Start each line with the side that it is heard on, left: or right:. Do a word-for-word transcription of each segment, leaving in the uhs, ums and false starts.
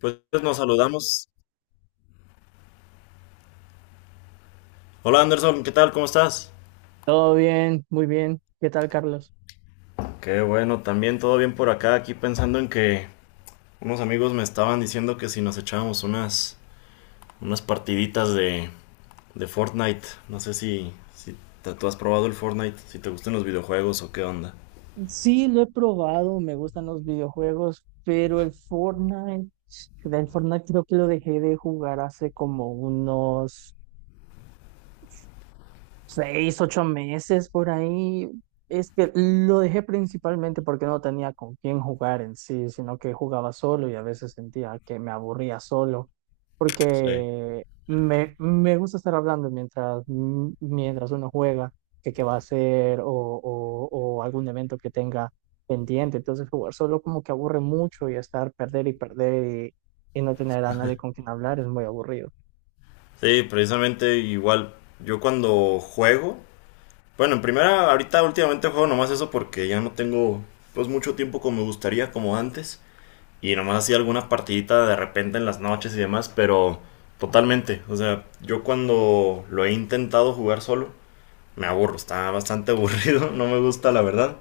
left: Pues nos saludamos. Hola Anderson, ¿qué tal? ¿Cómo estás?
right: Todo bien, muy bien. ¿Qué tal, Carlos?
left: Qué bueno, también todo bien por acá, aquí pensando en que unos amigos me estaban diciendo que si nos echábamos unas, unas partiditas de, de Fortnite, no sé si, si te- tú has probado el Fortnite, si te gustan los videojuegos o qué onda.
right: Sí, lo he probado, me gustan los videojuegos, pero el Fortnite, el Fortnite creo que lo dejé de jugar hace como unos seis, ocho meses por ahí. Es que lo dejé principalmente porque no tenía con quién jugar en sí, sino que jugaba solo y a veces sentía que me aburría solo,
left: Sí.
right: porque me, me gusta estar hablando mientras, mientras uno juega, que qué va a hacer o, o, o algún evento que tenga pendiente. Entonces jugar solo como que aburre mucho y estar perder y perder y, y no tener a nadie con quien hablar es muy aburrido.
left: Sí, precisamente igual. Yo cuando juego, bueno, en primera, ahorita últimamente juego nomás eso porque ya no tengo pues mucho tiempo como me gustaría, como antes. Y nomás hacía algunas partiditas de repente en las noches y demás, pero totalmente. O sea, yo cuando lo he intentado jugar solo, me aburro, está bastante aburrido, no me gusta la verdad.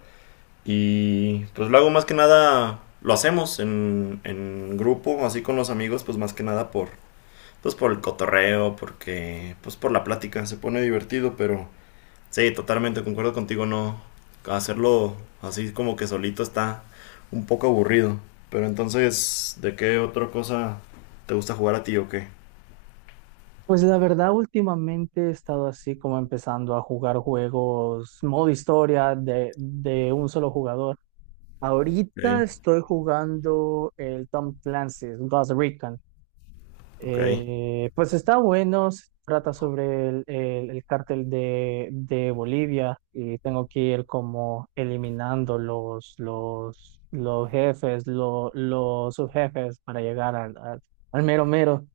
left: Y pues lo hago más que nada, lo hacemos en, en grupo, así con los amigos, pues más que nada por, pues por el cotorreo, porque pues por la plática, se pone divertido, pero. Sí, totalmente, concuerdo contigo, ¿no? Hacerlo así como que solito está un poco aburrido. Pero entonces, ¿de qué otra cosa te gusta jugar a ti o qué?
right: Pues la verdad, últimamente he estado así como empezando a jugar juegos modo historia de, de un solo jugador. Ahorita
left: Ok,
right: estoy jugando el Tom Clancy's Ghost Recon.
left: ok.
right: Eh, pues está bueno, se trata sobre el, el- el cártel de, de Bolivia y tengo que ir como eliminando los, los, los jefes, lo- los subjefes para llegar al, al al mero mero.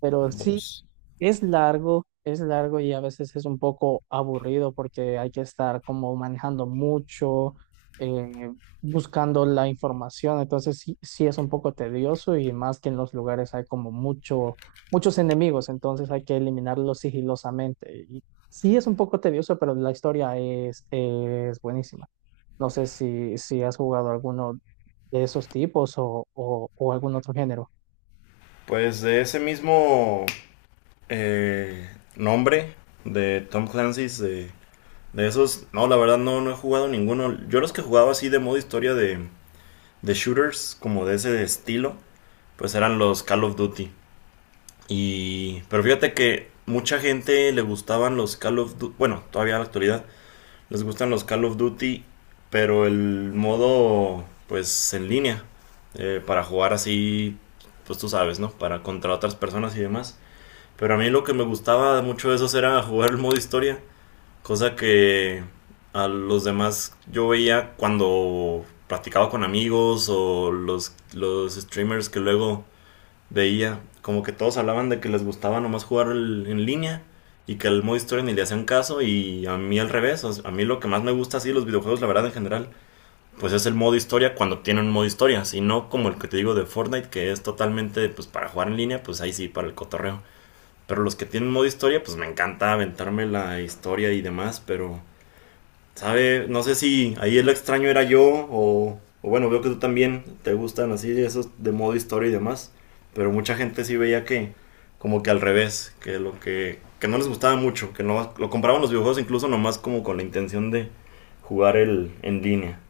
right: Pero sí,
left: Vos.
right: es largo, es largo y a veces es un poco aburrido porque hay que estar como manejando mucho, eh, buscando la información. Entonces sí, sí es un poco tedioso y más que en los lugares hay como mucho, muchos enemigos, entonces hay que eliminarlos sigilosamente. Y sí es un poco tedioso, pero la historia es, es buenísima. No sé si, si has jugado alguno de esos tipos o, o, o algún otro género.
left: Pues de ese mismo eh, nombre de Tom Clancy's, de, de esos, no, la verdad no, no he jugado ninguno. Yo los que jugaba así de modo historia de, de shooters, como de ese estilo, pues eran los Call of Duty. Y, pero fíjate que mucha gente le gustaban los Call of Duty, bueno, todavía en la actualidad les gustan los Call of Duty, pero el modo pues en línea eh, para jugar así, pues tú sabes, ¿no? Para contra otras personas y demás. Pero a mí lo que me gustaba mucho de esos era jugar el modo historia, cosa que a los demás yo veía cuando practicaba con amigos o los, los streamers que luego veía como que todos hablaban de que les gustaba nomás jugar el- en línea, y que el modo historia ni le hacían caso, y a mí al revés. O sea, a mí lo que más me gusta así los videojuegos, la verdad en general, pues es el modo historia cuando tienen un modo historia, si no como el que te digo de Fortnite, que es totalmente pues para jugar en línea, pues ahí sí para el cotorreo. Pero los que tienen modo historia, pues me encanta aventarme la historia y demás, pero. Sabe, no sé si ahí el extraño era yo o, o bueno, veo que tú también te gustan así esos de modo historia y demás, pero mucha gente sí veía que como que al revés, que lo que, que no les gustaba mucho, que no, lo compraban los videojuegos incluso nomás como con la intención de jugar el en línea.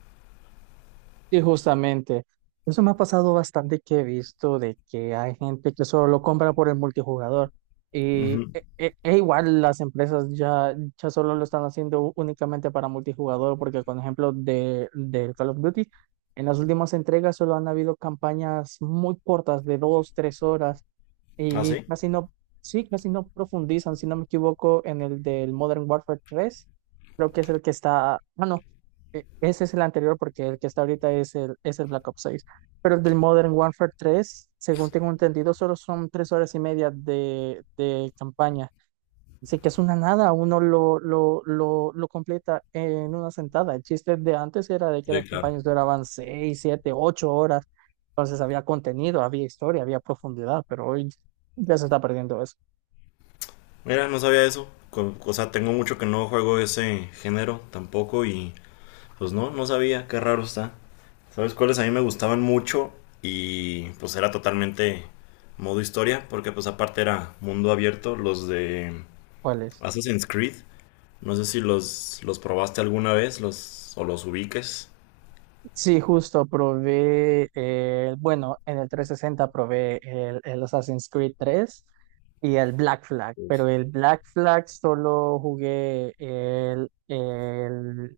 right: Sí, justamente. Eso me ha pasado bastante que he visto de que hay gente que solo lo compra por el multijugador. Y
left: Ujú.
right: e, e- e igual las empresas ya, ya solo lo están haciendo ú- únicamente para multijugador, porque con ejemplo de, del Call of Duty, en las últimas entregas solo han habido campañas muy cortas de dos, tres horas
left: ¿Ah,
right: y
left: sí?
right: casi no, sí, casi no profundizan, si no me equivoco, en el del Modern Warfare tres creo que es el que está, bueno, e- ese es el anterior porque el que está ahorita es el, es el Black Ops seis. Pero el del Modern Warfare tres, según tengo entendido, solo son tres horas y media de, de campaña. Así que es una nada, uno lo, lo, lo, lo completa en una sentada. El chiste de antes era de que
left: Sí,
right: las
left: claro.
right: campañas duraban seis, siete, ocho horas. Entonces había contenido, había historia, había profundidad, pero hoy ya se está perdiendo eso.
left: Mira, no sabía eso. Co- O sea, tengo mucho que no juego ese género tampoco y pues no, no sabía, qué raro está. ¿Sabes cuáles a mí me gustaban mucho? Y pues era totalmente modo historia, porque pues aparte era mundo abierto, los de
right: ¿Cuál es?
left: Assassin's Creed. No sé si los, los probaste alguna vez los, o los ubiques.
right: Sí, justo probé, eh, bueno, en el trescientos sesenta probé el, el Assassin's Creed tres y el Black Flag, pero
left: Uf.
right: el Black Flag solo jugué el, el,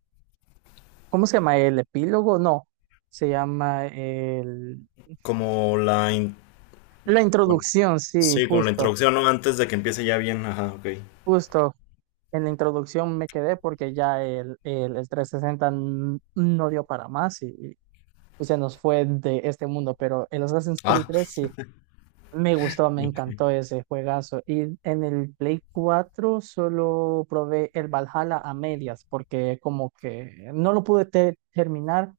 right: ¿cómo se llama? El epílogo, no, se llama el,
left: Como la... in-
right: la
left: bueno,
right: introducción, sí,
left: sí, como la
right: justo,
left: introducción, ¿no? Antes de que empiece ya bien, ajá, ok.
right: justo. En la introducción me quedé porque ya el, el, el trescientos sesenta n- no dio para más y, y se nos fue de este mundo, pero el Assassin's Creed
left: Ah,
right: tres sí. Me gustó, me encantó
left: ok.
right: ese juegazo. Y en el Play cuatro solo probé el Valhalla a medias, porque como que no lo pude te- terminar,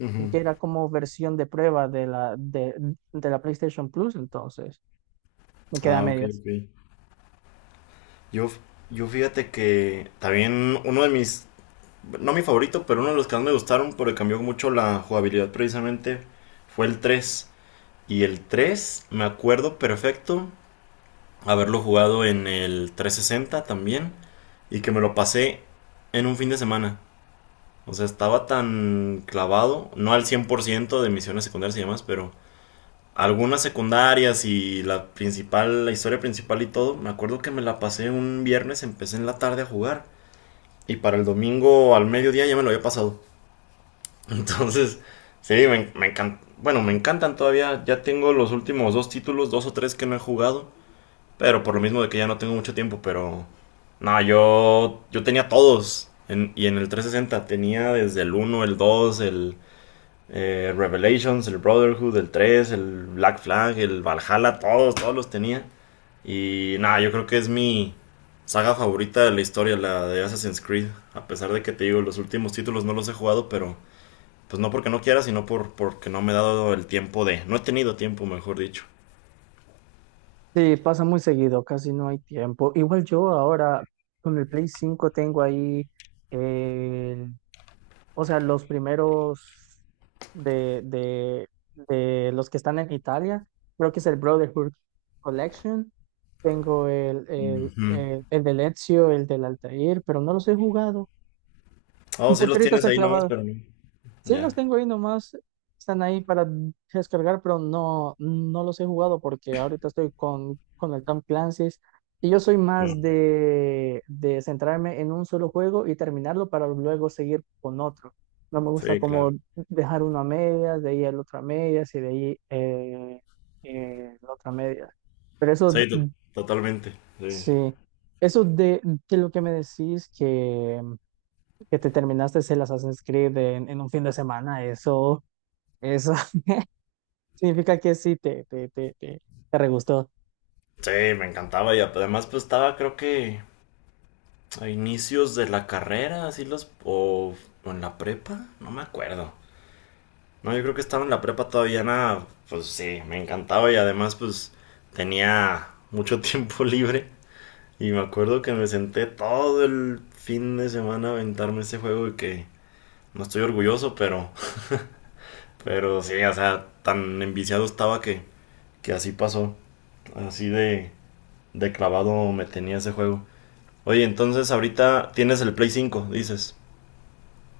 left: Ujú.
right: porque era como versión de prueba de la, de, de la PlayStation Plus, entonces me quedé a
left: Ah, ok,
right: medias.
left: ok. Yo, yo fíjate que también, uno de mis no mi favorito, pero uno de los que más me gustaron porque cambió mucho la jugabilidad precisamente, fue el tres. Y el tres me acuerdo perfecto haberlo jugado en el trescientos sesenta también, y que me lo pasé en un fin de semana. O sea, estaba tan clavado, no al cien por ciento de misiones secundarias y demás, pero algunas secundarias y la principal, la historia principal y todo. Me acuerdo que me la pasé un viernes, empecé en la tarde a jugar, y para el domingo al mediodía ya me lo había pasado. Entonces sí, me, me encanta. Bueno, me encantan todavía. Ya tengo los últimos dos títulos, dos o tres, que no he jugado. Pero por lo mismo de que ya no tengo mucho tiempo, pero. No, yo. Yo tenía todos. En- y en el trescientos sesenta tenía desde el uno, el dos, el eh, Revelations, el Brotherhood, el tres, el Black Flag, el Valhalla, todos, todos los tenía. Y nada, yo creo que es mi saga favorita de la historia, la de Assassin's Creed. A pesar de que te digo, los últimos títulos no los he jugado, pero pues no porque no quiera, sino por, porque no me he dado el tiempo de, no he tenido tiempo, mejor dicho.
right: Sí, pasa muy seguido, casi no hay tiempo. Igual yo ahora con el Play cinco tengo ahí. O sea, los primeros de, de, de los que están en Italia, creo que es el Brotherhood Collection. Tengo el, el,
left: Ujú.
right: el, el de Ezio, el del Altair, pero no los he jugado.
left: Oh, sí
right: Porque
left: los
right: ahorita
left: tienes
right: estoy
left: ahí nomás,
right: clavado.
left: pero no.
right: Sí, los
left: Ya.
right: tengo ahí nomás, están ahí para descargar, pero no, no los he jugado porque ahorita estoy con, con el Tom Clancy's y yo soy
left: No.
right: más de, de centrarme en un solo juego y terminarlo para luego seguir con otro. No me gusta
left: Sí, claro.
right: como dejar uno a medias, de ahí el otro a medias y de ahí eh, eh, la otra a medias. Pero eso,
left: Sí,
right: mm,
left: to- totalmente. Sí.
right: sí, eso de, de lo que me decís que, que te terminaste el Assassin's Creed en en un fin de semana, eso... Eso significa que sí, te, te, te, te, te re gustó.
left: Sí, me encantaba, y además pues estaba creo que a inicios de la carrera, así los... o, o en la prepa, no me acuerdo. No, yo creo que estaba en la prepa todavía, nada, pues sí, me encantaba, y además pues tenía mucho tiempo libre. Y me acuerdo que me senté todo el fin de semana a aventarme ese juego, y que no estoy orgulloso, pero, pero sí, o sea, tan enviciado estaba, que, que así pasó. Así de, de clavado me tenía ese juego. Oye, entonces ahorita tienes el Play cinco, dices.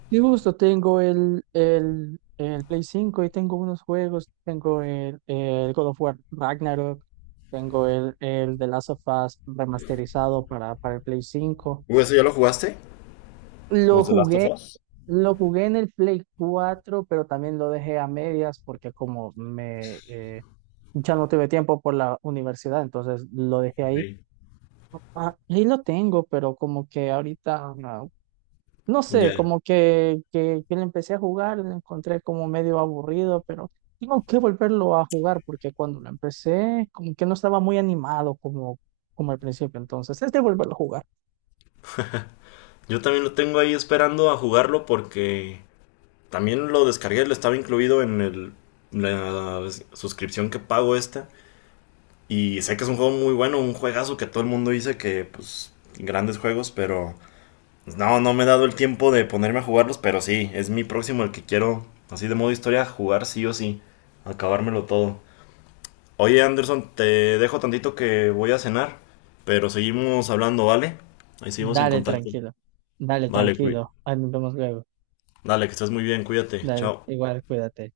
right: Sí, justo tengo el, el, el Play cinco y tengo unos juegos. Tengo el, el God of War Ragnarok. Tengo el, el The Last of Us remasterizado para, para el Play cinco.
left: Uh, ¿eso ya lo jugaste?
right: Lo
left: ¿Los de Last of
right: jugué,
left: Us?
right: lo jugué en el Play cuatro, pero también lo dejé a medias porque como me eh, ya no tuve tiempo por la universidad, entonces lo dejé ahí.
left: Sí.
right: Ah, ahí lo tengo, pero como que ahorita no. No sé,
left: Ya.
right: como que, que, que le empecé a jugar, lo encontré como medio aburrido, pero tengo que volverlo a jugar porque cuando lo empecé, como que no estaba muy animado como, como al principio. Entonces, es de volverlo a jugar.
left: Yo también lo tengo ahí esperando a jugarlo, porque también lo descargué, lo estaba incluido en el, la suscripción que pago esta. Y sé que es un juego muy bueno, un juegazo que todo el mundo dice que, pues, grandes juegos, pero pues, no, no me he dado el tiempo de ponerme a jugarlos, pero sí, es mi próximo el que quiero, así de modo historia, jugar sí o sí, acabármelo todo. Oye, Anderson, te dejo tantito que voy a cenar, pero seguimos hablando, ¿vale? Ahí seguimos en
right: Dale,
left: contacto.
right: tranquilo. Dale,
left: Vale, cuí-
right: tranquilo. Ahí nos vemos luego.
left: dale, que estés muy bien, cuídate,
right: Dale,
left: chao.
right: igual, cuídate.